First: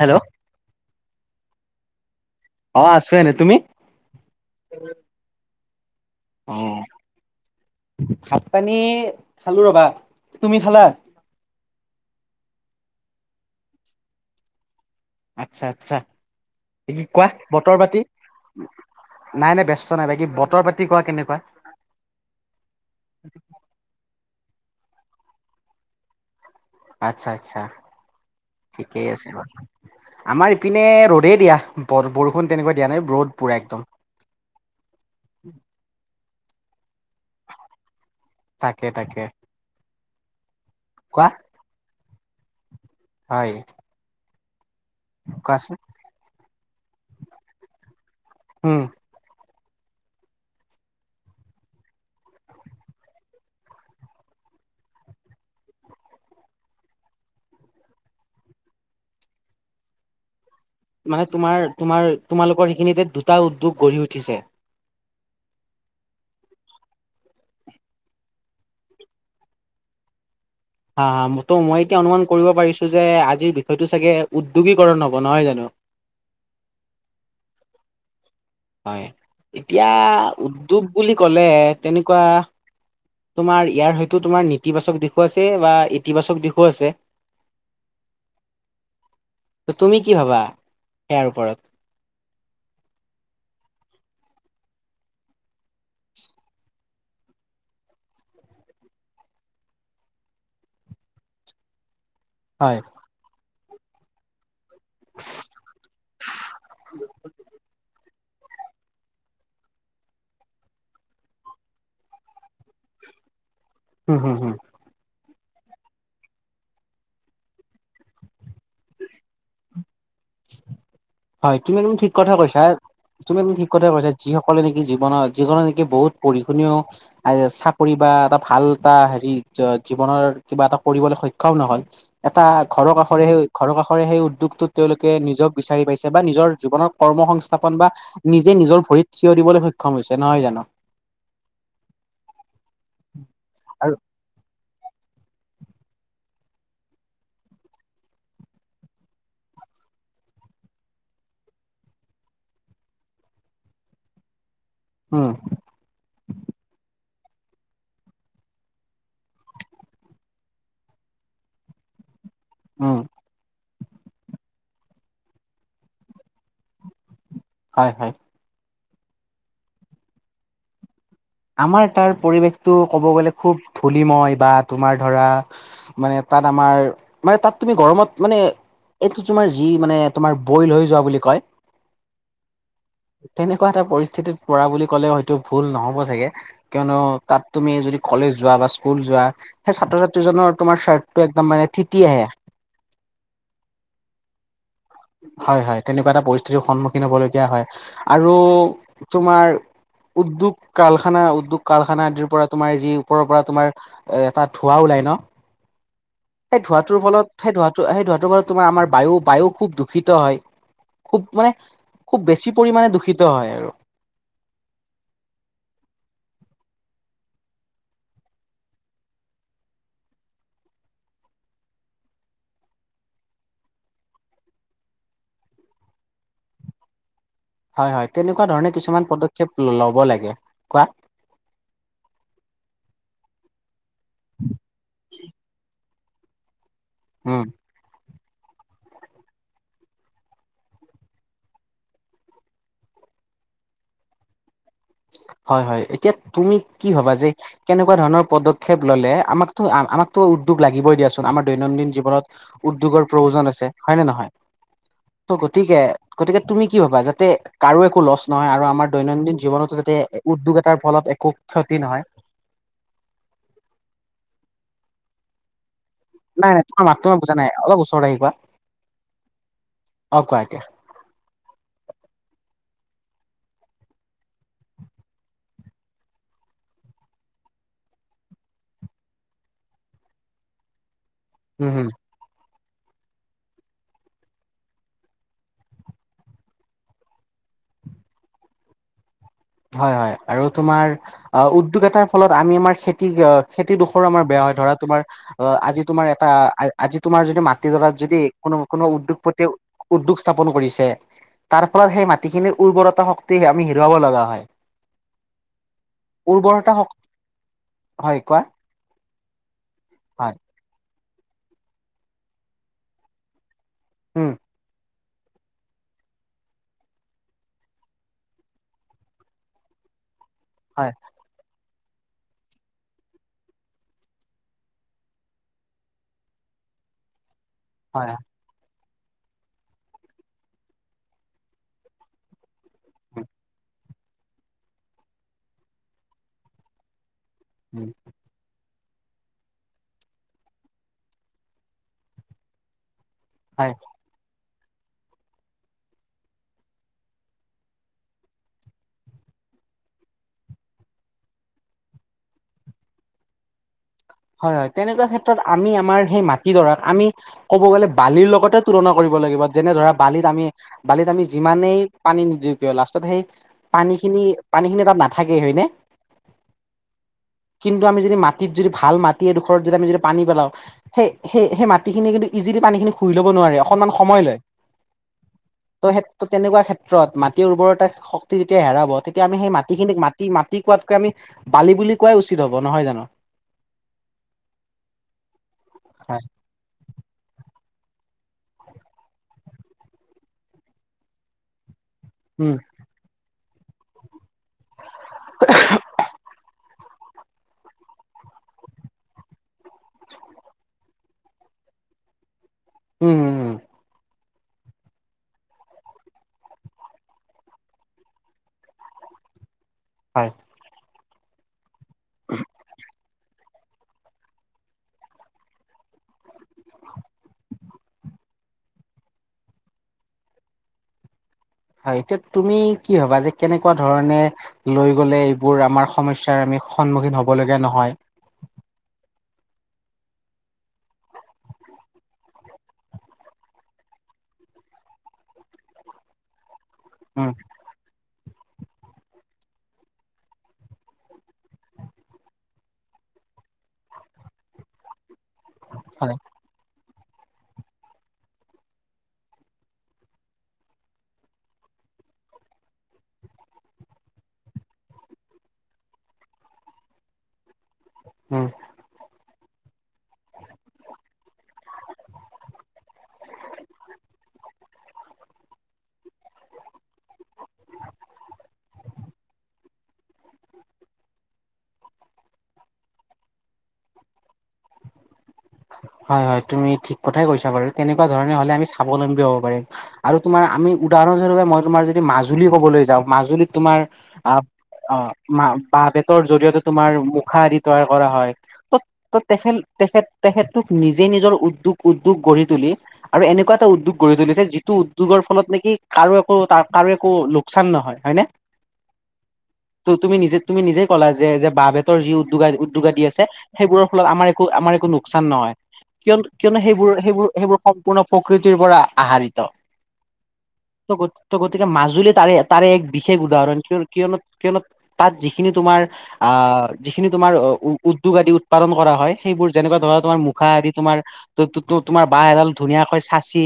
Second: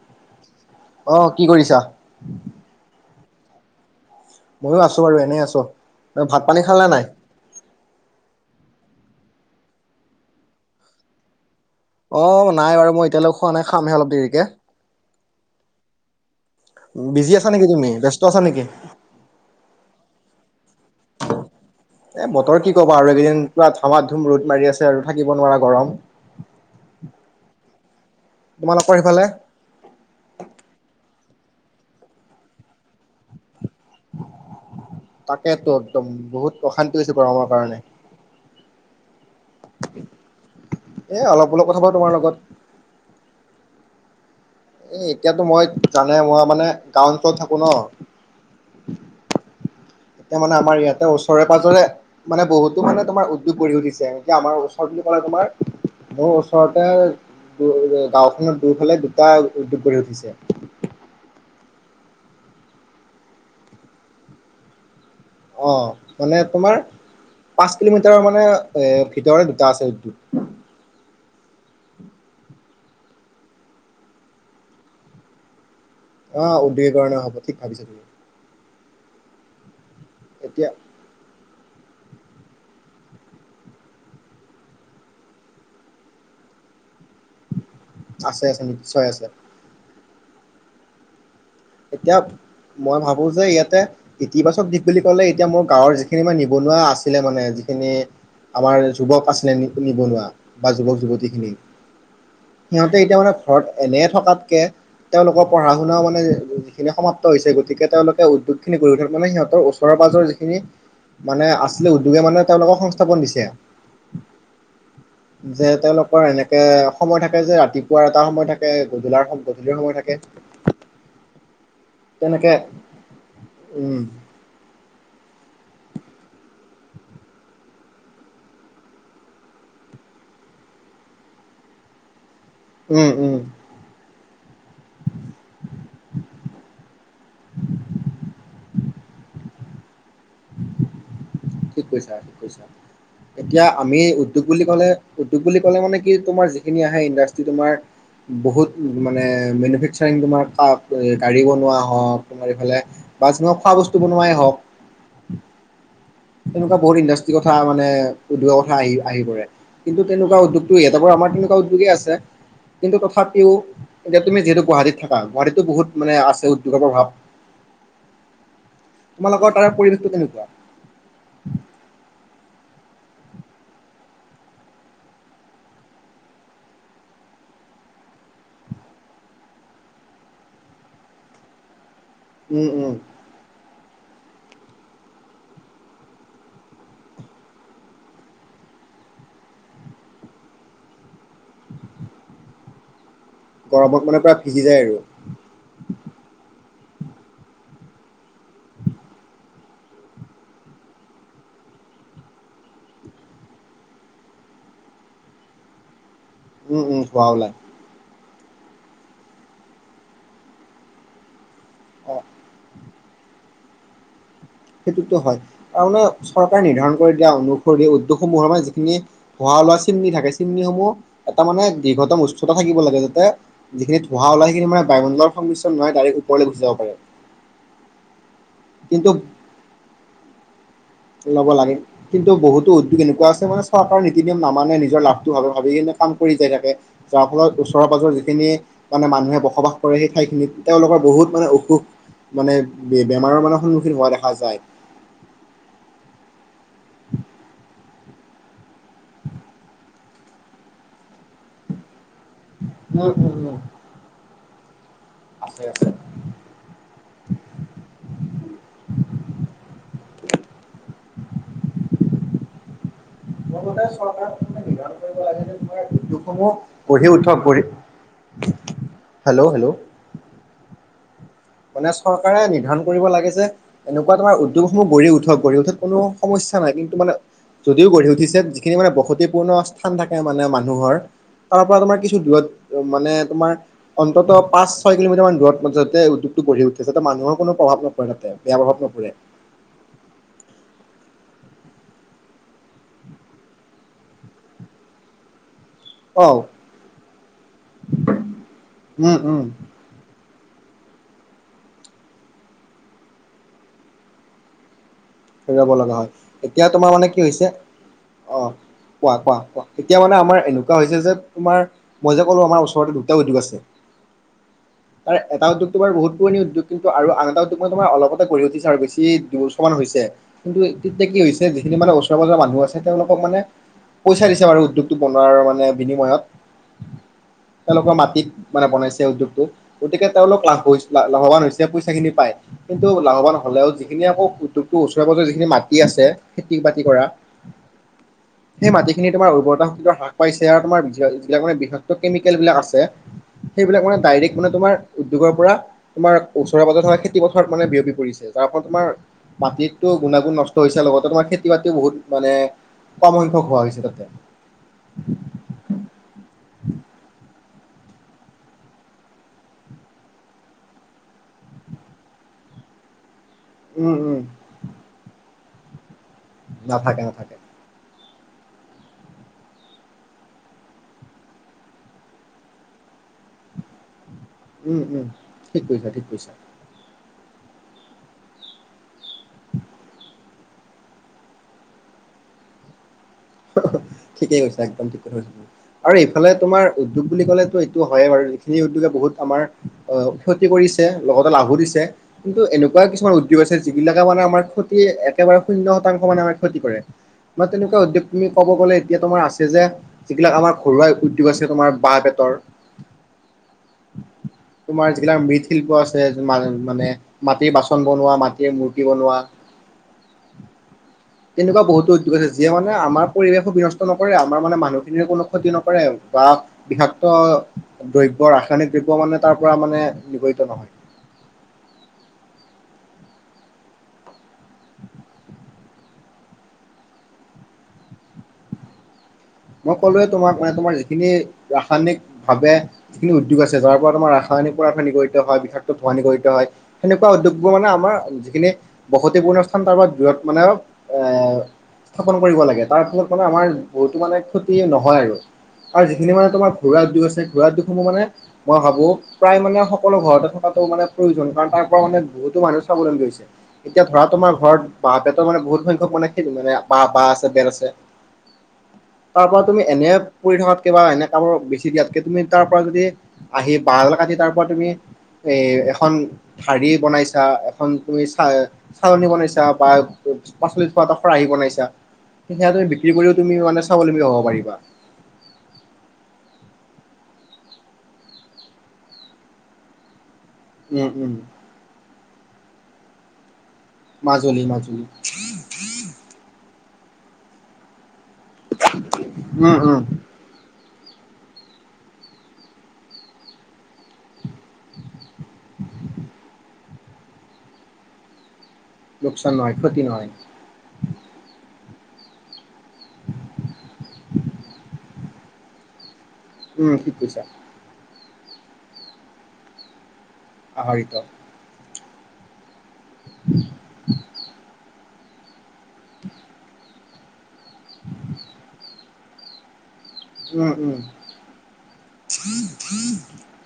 Hello? অ কি কৰিছা? অঁ, আছো এনে, তুমি? মইয়ো আছো বাৰু, এনেই আছো। ভাত অ -পানী খালা নে নাই? ভাত- পানী খালো ৰবা, তুমি খালা? অঁ, নাই বাৰু মই এতিয়ালৈক খোৱা নাই, খামহে অলপ দেৰিকে। আচ্ছা, আচ্ছা। বাকী কোৱা বিজি আছা নেকি বতৰ তুমি পাতি? ব্যস্ত আছা নেকি নাই- নাই ব্যস্ত নাই, বাকী বতৰ পাতি কোৱা কেনেকুৱা? এ বতৰ কি ক'বা আৰু এইকেইদিন পুৰা ধামা ধুম ৰ'দ মাৰি আছে আৰু থাকিব নোৱাৰা গৰম। আচ্ছা, আচ্ছা, তোমালোকৰ ঠিকেই সেইফালে আছে বাৰু। আমাৰ ইপিনে ৰ'দেই দিয়া। বৰ-বৰষুণ তেনেকৈ দিয়া নাই, এই ৰ'দ পুৰা একদম। তাকে তো, একদম বহুত অশান্তি হৈছে গৰমৰ কাৰণে। তাকে, তাকে। এ কোৱা অলপ -অলপ কথা পাতো তোমাৰ লগত। হয়। এ এতিয়াতো মই কোৱাচোন জানাই, মই মানে গাঁও অঞ্চলত থাকো ন। উম। এতিয়া মানে আমাৰ ইয়াতে ওচৰে -পাজৰে- মানে বহুতো মানে তোমাৰ উদ্যোগ গঢ়ি উঠিছে। এনেকে আমাৰ ওচৰত বুলি ক'লে তোমাৰ- মোৰ ওচৰতে গাওঁখনত দুইফালে দুটা উদ্যোগ গঢ়ি উঠিছে। মানে তোমাৰ -তোমাৰ, তোমালোকৰ সেইখিনিতে দুটা উদ্যোগ গঢ়ি উঠিছে। অঁ, মানে তোমাৰ- পাঁচ কিলোমিটাৰৰ মানে এ ভিতৰে দুটা আছে উদ্যোগ। হা -হা। ত' মই এতিয়া অনুমান কৰিব পাৰিছো যে আজিৰ বিষয়টো চাগে উদ্যোগীকৰণ হ'ব, নহয় জানো? অঁ, উদ্যোগিকৰণে হব ঠিক ভাবিছা তুমি। হয়, এতিয়া এতিয়া উদ্যোগ বুলি কলে তেনেকুৱা- তোমাৰ ইয়াৰ হয়তো, তোমাৰ নেতিবাচক দিশো আছে বা ইতিবাচক দিশো আছে। আছে, আছে, নিশ্চয় আছে। তুমি কি ভাবা, সেইয়াৰ ওপৰত? এতিয়া, মই ভাবো যে ইয়াতে- ইতিবাচক দিশ বুলি ক'লে এতিয়া মোৰ গাঁৱৰ যিখিনি মানে নিবনুৱা আছিলে মানে, যিখিনি- আমাৰ যুৱক আছিলে নিবনুৱা বা যুৱক যুৱতীখিনি। হয়। সিহঁতে এতিয়া মানে ঘৰত এনে থকাতকে, তেওঁলোকৰ পঢ়া শুনাও মানে- যিখিনি সমাপ্ত হৈছে। গতিকে তেওঁলোকে উদ্যোগখিনি গঢ়ি উঠাত মানে সিহঁতৰ ওচৰে পাজৰে যিখিনি- মানে আছিলে, উদ্যোগে মানুহে তেওঁলোকক সংস্থাপন দিছে। হুম, হুম। [inaudible] যে তেওঁলোকৰ এনেকে সময় থাকে যে ৰাতিপুৱাৰ এটা সময় থাকে, গধূলাৰ গধূলিৰ সময় থাকে। হয়, তুমি একদম ঠিক কথা তেনেকে কৈছা, তুমি একদম ঠিক কথাই উম কৈছা। যি- সকলে নেকি জীৱনত, জীৱনত নেকি বহুত পঢ়ি শুনিও- চাকৰি বা এটা ভাল, এটা হেৰি জীৱনৰ কিবা এটা কৰিবলৈ সক্ষম নহ'ল, - এটা ঘৰৰ উম কাষৰে উম সেই, ঘৰৰ কাষৰে সেই উদ্যোগটোত তেওঁলোকে নিজক বিচাৰি পাইছে। বা নিজৰ জীৱনৰ কৰ্ম সংস্থাপন বা নিজে নিজৰ ভৰিত থিয় দিবলৈ সক্ষম হৈছে, নহয় জানো? ঠিক কৈছা, ঠিক কৈছা। এতিয়া আৰু আমি উদ্যোগ বুলি ক'লে, উদ্যোগ বুলি ক'লে মানে কি তোমাৰ যিখিনি আহে ইণ্ডাষ্ট্ৰি তোমাৰ- বহুত মানে মেনুফেকচাৰিং তোমাৰ গাড়ী বনোৱা হওঁক, তোমাৰ এইফালে- বা যোনবিলাক খোৱা বস্তু বনোৱাই হওঁক। উম। তেনেকুৱা বহুত ইণ্ডাষ্ট্ৰিৰ কথা মানে, উদ্যোগৰ কথা আহি, আহি পৰে। কিন্তু তেনেকুৱা উদ্যোগটো ইয়াতে বাৰু আমাৰ তেনেকুৱা উদ্যোগেই আছে, উম কিন্তু তথাপিও এতিয়া তুমি যিহেতু গুৱাহাটীত থাকা, গুৱাহাটীতটো বহুত মানে আছে উদ্যোগৰ প্ৰভাৱ। হয়, হয়। তোমালোকৰ তাৰে পৰিৱেশটো কেনেকুৱা? আমাৰ তাৰ পৰিৱেশটো ক'ব গ'লে, খুব ধূলিময় বা তোমাৰ ধৰা মানে তাত আমাৰ, মানে তাত তুমি গৰমত মানে এইটো তোমাৰ যি মানে, তোমাৰ এইটো বই লৈ যোৱা বুলি কয়। উম, উম। তেনেকুৱা এটা পৰিস্থিতিত পৰা বুলি ক'লে হয়তো, ভুল নহ'ব চাগে, কিয়নো তাত তুমি যদি কলেজ যোৱা বা স্কুল যোৱা সেই ছাত্ৰ-ছাত্ৰীজনৰ তোমাৰ চাৰ্টটো একদম মানে তিতি আহে। গৰমত মানে প্ৰায় ভিজি যায় আৰু। হয়, হয়, তেনেকুৱা এটা পৰিস্থিতিৰ সন্মুখীন হবলগীয়া হয় আৰু তোমাৰ উদ্যোগ কাৰখানা, উদ্যোগ কল কাৰখানা আদিৰ পৰা তোমাৰ যি ওপৰৰ পৰা তোমাৰ এ, এটা ধোঁৱা ওলাই ন' [inaudible] সেই উম উম ধোঁৱাটোৰ ধোৱা ফলত, ওলাই সেই ধোঁৱাটো, সেই ধোঁৱাটো ফলত তোমাৰ আমাৰ বায়ু, বায়ু খুব দু ষিত হয়, খুব মানে, অ খুব বেছি পৰিমাণে দূষিত হয় আৰু। সেইটোতো হয় তাৰমানে চৰকাৰে নিৰ্ধাৰণ কৰি দিয়া অনুসৰি উদ্যোগসমূহৰ মানে যিখিনি ধোঁৱা ওলোৱা চিমনি থাকে, চিমনিসমূহ এটা মানে দীৰ্ঘতম উচ্চতা থাকিব লাগে যাতে যিখিনি ধোঁৱা ওলাই সেইখিনি মানে বায়ুমণ্ডলত সংমিশ্ৰণ নহৈ ডাইৰেক্ট ওপৰলৈ গুচি যাব পাৰে। হয়, হয়, তেনেকুৱা ধৰণে কিছুমান কিন্তু পদক্ষেপ ল'ব লাগে। কোৱা ল'ব লাগে। কিন্তু বহুতো উদ্যোগ এনেকুৱা আছে মানে চৰকাৰৰ নীতি - নিয়ম নামানে নিজৰ লাভটো ভাবি ভাবিকিনে কাম কৰি যায় থাকে। যাৰ উম ফলত ওচ চৰ পাজৰ যিখিনি মানে মানুহে বসবাস কৰে সেই ঠাইখিনিত, তেওঁলোকৰ বহুত মানে অসুখ। মানে বে বেমাৰৰ মানে সন্মুখীন হোৱা দেখা যায়। হয় হয় এতিয়া তুমি কি ভবা যে কেনেকুৱা ধৰণৰ পদ ক্ষেপ ল'লে আমাকতো আমাকতো উদ্যোগ লাগিবই দিয়াচোন আমাৰ দৈনন্দিন জীৱনত উদ্যোগৰ উম উম প্ৰয়োজন উম আছে হয় নে নহয়? ত' আছে গতিকে আছে। গতিকে তুমি কি ভাবা যাতে কাৰো একো লছ নহয় আৰু আমাৰ দৈনন্দিন জীৱনত টো যাতে এ উদ্যোগ এটাৰ ফ'লত একো ক্ষতি নহয়। নাই নাই তোমাৰ [unintelligible] মাতটো পঢ়ি মই বুজা উঠক নাই পঢ়ি, অলপ ওচৰত আহি কোৱা হেল্ল' হেল্ল'? অ', কোৱা এতিয়া? মানে চৰকাৰে নিৰ্ধাৰন কৰিব লাগে যে এনেকুৱা তোমাৰ উদ্যোগসমূ্হ গঢ়ি উঠক, গঢ়ি উঠাত কোনো সমস্যা নাই কিন্তু মানে যদিও গঢ়ি উঠিছে যিখিনি মানে বসতিপূৰ্ণ স্থান থাকে মানে মানুহৰ। তাৰ উম পৰা হম তোমাৰ কিছু দূৰত মানে তোমাৰ অন্ততঃ পাঁচ, ছয় কিলোমিটাৰ মান দূৰত যতে উদ্যোগ টো গঢ়ি উঠি তেতিয়া মানুহৰ কোনো প্ৰভাৱ নপৰে তাতে, বেয়া প্ৰভাৱ নপৰে। হয় হয় আৰু তোমাৰ আহ উদ্যোগ এটাৰ ফ'লত আমি আমাৰ খেতি অ খেতিডোখৰো আমাৰ বেয়া হয় ধৰা তোমাৰ অ', আজি তোমাৰ অ এটা, আজি তোমাৰ যদি মাটিডৰাত যদি কোনো কোনো উম উদ্যোগ উম প্ৰতি উদ্যোগ স্থাপন কৰিছে, তাৰ ফ'লত সেই মাটিখিনিৰ উৰ্বৰতা শক্তি আমি হেৰুৱাব লগা হয়। [inaudible] হেৰুৱাব লগা হয়, এতিয়া উৰ্বৰতা তোমাৰ শক্তি মানে কি হৈছে। হয় কোৱা অ', কোৱা কোৱা কোৱা। এতিয়া মানে হয় আমাৰ এনেকুৱা হৈছে যে, তোমাৰ মইযে ক'লো, আমাৰ ওচৰতে দুটা উদ্যোগ আছে। উম্। [inaudible] তাৰ এটা উদ্যোগ তোমাৰ বহুত পুৰণি উ্যোগ আৰু এটা উদ্যোগ তোমাৰ বহুত পুৰণি উদ্যোগ, কিন্তু আৰু আন এটা উদ্যোগ মানে তোমাৰ অলপতে গঢ়ি উঠিছে, আৰু বেছি দুইবছৰ মান হৈছে। কিন্তু হয় তেতিয়া কি হৈছে, যিখিনি মানে ওচৰৰ পাজৰৰ মানুহ আছে, তেওঁলোকক মানে পইচা দিছে বাৰু উদ্যোগটো বনোৱাৰ মানে বিনিময়ত, তেওঁলোকৰ হয় মাটিত মানে বনাইছে উদ্যোগটো। গতিকে, তেওঁলোক লাভ কৈছে, লাভৱান হৈছে পইচা খিনি পাই। কিন্তু হয় লাভৱান হ'লেও যিখিনি আকৌ, উদ্যোগটো ওচৰে-পাছৰে যিখিনি মাটি আছে, খেতি-বাতি কৰা। উম্। সেই মাটিখিনি তোমাৰ উৰ্বৰতা হ্ৰাস পাইছে, আৰু তোমাৰ যিবিলাক মানে বিষাক্ত কেমিকেল বিলাক আছে। হয় সেইবিলাক মানে, ডাইৰেক্ট মানে তোমাৰ উদ্যোগৰ পৰা তোমাৰ ওচৰে-পাজৰে থকা খেতি-পথাৰত মানে বিয়পি পৰিছে, যাৰফলত তোমাৰ মাটিত গুণাগুণ নষ্ট হৈছে, লগতে তোমাৰ খেতি-বাতিও বহুত মানে ক'ম সংখ্যক হোৱা হৈছে তাতে। হয় হয়, তেনেকুৱা ক্ষেত্ৰত আমি আমাৰ সেই মাটিদৰাক আমি ক'ব গ'লে বালিৰ লগতে তুলনা কৰিব লাগিব, যেনে ধৰা বালিত আমি বালিত আমি যিমানে পানী নিদিওঁ কিয়, লাষ্টত সেই উম উম পানীখিনি, পানীখিনি তাত নাথাকে, হয়নে! নাথাকে নাথাকে। কিন্তু আমি যদি, মাটিত যদি ভাল মাটি এডোখৰত যদি আমি যদি পানী পেলাওঁ সেই, সেই সেই মাটিখিনি কিন্তু ইজিলি পানীখিনি শুহি ল'ব নোৱাৰে, অকণমান সময় লয়। উম উম ঠিক কৈছা ত' ঠিক সেই কৈছা তেনেকুৱা ক্ষেত্ৰ ৰ'দ, মাটিৰ উৰ্বৰতা শক্তি যেতিয়া হেৰাব, তেতিয়া আমি সেই মাটিখিনিক মাটি, মাটি কোৱাতকে আমি বালি বুলি কোৱায় উচিত হ'ব, নহয় জানোঁ। ঠিকে কৈছাঁ, একদম ঠিক কথা কৈছাঁ, আৰু হয় এইফালে তোমাৰ উদ্যোগ বুলি ক'লেতো, এইটো হয়ে বাৰু, যিখিনি উদ্যোগে বহুত আমাৰ অ', ক্ষতি কৰিছে, লগতে লাভো দিছে। কিন্তু উম এনেকুৱা কিছুমান উদ্যোগ আছে, যিবিলাকে মানে আমাৰ ক্ষ একেবাৰে শূন্য শতাংশ মানে আমাৰ ক্ষতি কৰে, মই তেনেকুৱা উদ্যোগ তুমি ক'ব গ'লে, এতিয়া তোমাৰ আছে যে, যিবিলাক আমাৰ ঘৰুৱা উদ্যোগ আছে, তোমাৰ বাঁহ-বেতৰ। উম্, উম্, উম্। তোমাৰ যিবিলাক মৃৎশিল্প আছে মানে। মাটিৰ বাচন বনোৱা, মাটিৰে মূৰ্তি বনোৱা। হয়। এনেকুৱা বহুতো উদ্যোগ আছে, যিয়ে মানে আমাৰ পৰিৱেশো বিনষ্ট নকৰে, আমাৰ মানে মানুহখিনিৰ কোনো ক্ষতি নকৰে বা বৃষাক্ত দ্ৰব্য, ৰাসায়নিক দ্ৰব্য মানে, তাৰপৰা মানে নিগড়িত নহয়। হয়, এতিয়া তুমি কি ভাবা যে কেনেকুৱা ধৰণে লৈ গ'লে এইবোৰ, আমাৰ সমস্যাৰ আমি সন্মুখীন হ'ব লগীয়া নহয়। মই কলোঁৱে, তোমাক মানে তোমাৰ এই খিনি ৰাসায়নিক ভাবে যিখিনি উদ্যোগ আছে, যাৰ পৰা তোমাৰ ৰাসায়নিক পদাৰ্থ নিৰ্গত হয়, বিষাক্ত ধুৱনিকৰিত হয়। সেনেকুৱা উম উদ্যোগবোৰ মানে আমাৰ যিখিনি বসতিপূৰ্ণ স্থান তাৰ পৰা দূৰত মানে এ স্থাপন কৰিব লাগে, তাৰফলত মানে আমাৰ বহুতো মানে ক্ষতি নহয় আৰু হয় যিখিনি মানে তোমাৰ ঘৰুৱা উদ্যোগ আছে ঘৰুৱা উদ্যোগসমূহ মানে মই ভাবোঁ, প্ৰায় মানে সকলো ঘৰতে থকাতটো মানে প্ৰয়োজন। কাৰণ তাৰ পৰা মানে বহুতো মানুহে চাবলৈছে। এতিয়া ধৰা তোমাৰ আমাৰ ঘৰত বাঁহ বেতৰ মানে বহুত সংখ্যক মানে [unintelligible] মানে বা বাঁহ আছে, বেত আছে উ'ম। তাৰ পৰা তুমি এনে পৰি থকাতকে কিবা এনে [unintelligible] দিয়াতকে তুমি তাৰ পৰা যদি, আহি বাঁহ এডাল কাটি তাৰ পৰা তুমি এ এখন ঢাৰি বনাইছা, এখন তুমি চা চালনি বনাইছা বা পাচলি থোৱা এটা খৰাহি বাইছা, সেয়া তুমি বিক্ৰী কৰিও তুমি মানে স্বাৱলম্বী হব পাৰিবা। হয় হয় তুমি ঠিক কথাই কৈছা বাৰু, তেনেকুৱা ধৰণে হলে আমি স্বাৱলম্বী হব পাৰি। আৰু তোমাৰ আমি উম উম উদাহৰণস্বৰূপে মই তোমাৰ যদি মাজুলী ক'বলৈ যাওঁ, মাজুলীত তোমাৰ আ মাজুলী মাজুলী অ মা বাঁহ বেতৰ জৰিয়তে তোমাৰ মুখা আদি তৈয়াৰ কৰা হয়। ত' ত তেখেত উম উম তেখেত তেখেতো নিজে নিজৰ উদ্যোগ উদ্যোগ গঢ়ি তুলি আৰু এনেকুৱা এটা উদ্যোগ গঢ়ি তুলিছে যিটো উদ্যোগৰ ফলত নেকি কাৰো একো [unintelligible] কাৰো একো চান নহয়, হয়নে? লোকচান নহয় ক্ষতি ত নহয়। তুমি নিজে তুমি নিজেই ক'লা যে যে বাঁহ বেতৰ যি উদ্যোগ উদ্যোগ আদি আছে, সেইবোৰৰ ফলত আমাৰ একো আমাৰ একো লোকচান [unintelligible] নহয় কিয় কিয়নো উম সেইবোৰ ঠিক কৈছা সেইবোৰ সেইবোৰ পূৰ্ণ প্ৰকৃতিৰ পৰা আহাৰিত আহৰিত ত' গতি ত' গতিকে মাজুলী তাৰে তাৰে এক বিশেষ উদাহৰণ। কিয় কিয়নো কিয়নো তাত যিখিনি তোমাৰ আহ যিখিনি তোমাৰ উদ্যোগ আদি কৰা হয়, সেইবোৰ যেনেকুৱা ধৰা তোমাৰ মুখা উম আদি উম তোমাৰ তো-তো-তো তোমাৰ বাঁহ এডাল ধুনীয়াকৈ চাঁচি,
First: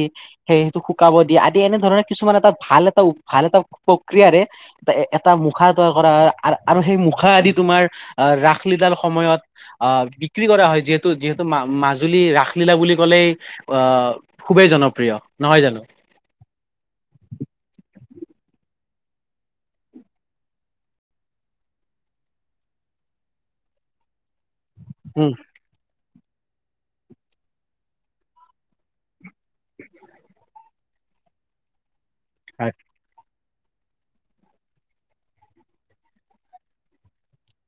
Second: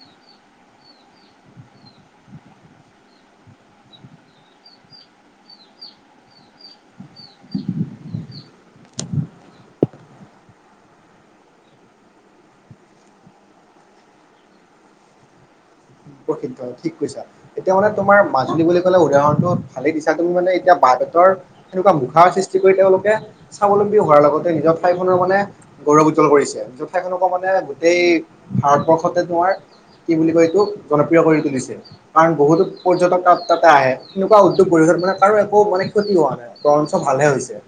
সেইটো শুকাব দিয়া, আদি এনে ধৰণে কিছুমান এটা ভাল এটা ভাল এটা প্ৰক্ৰিয়াৰে [unintelligible] এটা মুখা তৈয়াৰ কৰা হয় আৰু সেই মুখা আদি তোমাৰ, আহ ৰাসলীলাৰ সময়ত আহ বিক্ৰী কৰা হয় যিহেতু যিহেতু মা মাজুলী ৰাসলীলা বুলি ক'লেই অ, খুবেই জনপ্ৰিয়। নহয় জানো? [unintelligible] ঠিক কৈছা। এতিয়া মানে তোমাৰ মাজুলী বুলি ক'লে উদাহৰণটো ভালেই দিছা, তুমি মানে এতিয়া বাহঁ বেতৰ এনেকুৱা মুখাৰ সৃষ্টি কৰি তেওঁলোকে স্বাৱলম্বী হোৱাৰ লগতে নিজৰ ঠাইখনৰো উম মানে গৌৰৱ উজ্বল কৰিছে। [unintelligible] ঠাইখনকো মানে গোটেই, ভাৰতবৰ্ষতে তোমাৰ কি বুলি কয় এইটো জনপ্ৰিয় কৰি তুলিছে। কাৰণ বহুতো হয় পৰ্যটক তাত তাতে আহে। এনেকুৱা উদ্যোগ [unintelligible] মানে কাৰো একো মানে ক্ষতি হোৱা নাই, বৰঞ্চ ভালহে হৈছে।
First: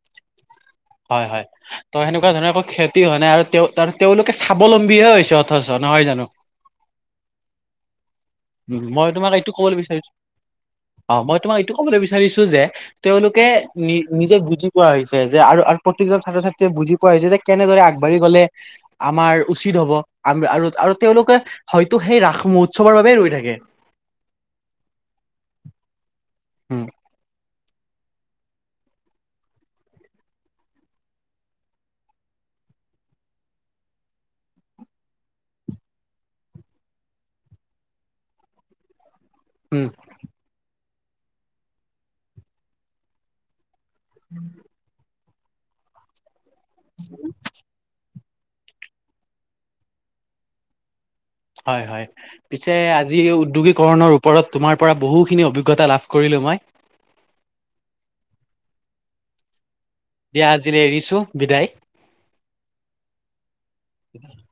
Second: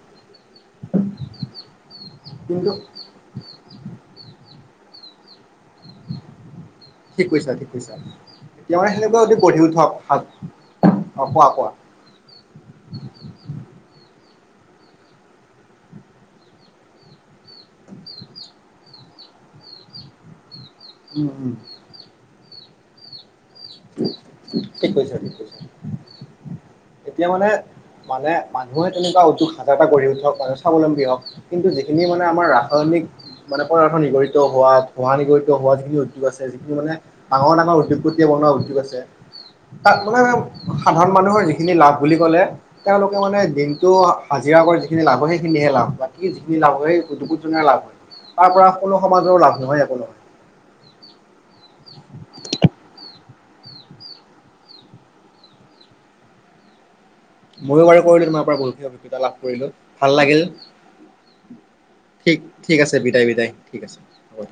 হয় হয় ত সেনেকুৱা ধৰণৰ একো‌ কিন্তু ক্ষতি হোৱা নাই আৰু তেওঁ তেওঁলোকে স্বাৱলম্বী হে হৈছে অথচ নহয় জানো? ঠিক কৈছা ঠিক কৈছা। এতিয়া উম মানে মই সেনেকুৱা তোমাক [unintelligible] এইটো গঢ়ি ক'বলৈ উঠক, বিচাৰিছো অ মই কোৱা তোমাক কোৱা এইটো ক'বলৈ বিচাৰিছো যে তেওঁলোকে নি নিজে বুজি পোৱা হৈছে, যে আৰু আৰু প্ৰত্যেকজন ছাত্ৰ- ছাত্ৰীয়ে বুজি পোৱা হৈছে যে কেনেদৰে আগবাঢ়ি গ'লে আমাৰ উচিত হ'ব, আম আৰু আৰু উম তেওঁলোকে উম হয়তো সেই ৰাস মহোৎসৱৰ বাবে ৰৈ থাকে! ঠিক কৈছা। উম এতিয়া মানে মানে মানুহে তেনেকুৱা উদ্যোগ হাজাৰটা গঢ়ি উঠক আৰু স্বাৱলম্বী হওক কিন্তু যিখিনি মানে আমাৰ ৰাসায়নিক মানে পদাৰ্থ নিগৰিত হোৱাত, ধোৱা নিগৰিত হোৱা যিখিনি উদ্যোগ আছে যিখিনি মানে ডাঙৰ ডাঙৰ উদ্যোগপতিয়ে বনোৱা উদ্যোগ আছে উম তাত মানে সাধাৰণ মানুহৰ যিখিনি লাভ বুলি কলে তেওঁলোকে মানে দিনটো হাজিৰা কৰি যিখিন লাভ হয় সেইখিনিহে লাভ বাকি যিখিনি লাভ হয় দুুকুটজনেই লাভ তাৰ পৰা কোনো সমাজৰো লাভ নহয় একো নহয় হয় হয় পিছে আজি উদ্যোগীকৰণৰ ওপৰত তোমাৰ পৰা বহুখিনি অভিজ্ঞতা লাভ কৰিলো মই ময়ো বাৰু কৰিলো তোমাৰ পৰা বহুতখিনি অভিজ্ঞতা লাভ কৰিলো। দিয়া আজিলে এৰিছো বিদায়। ঠিক ঠিক আছে বিদায় বিদায় ঠিক আছে হ'ব।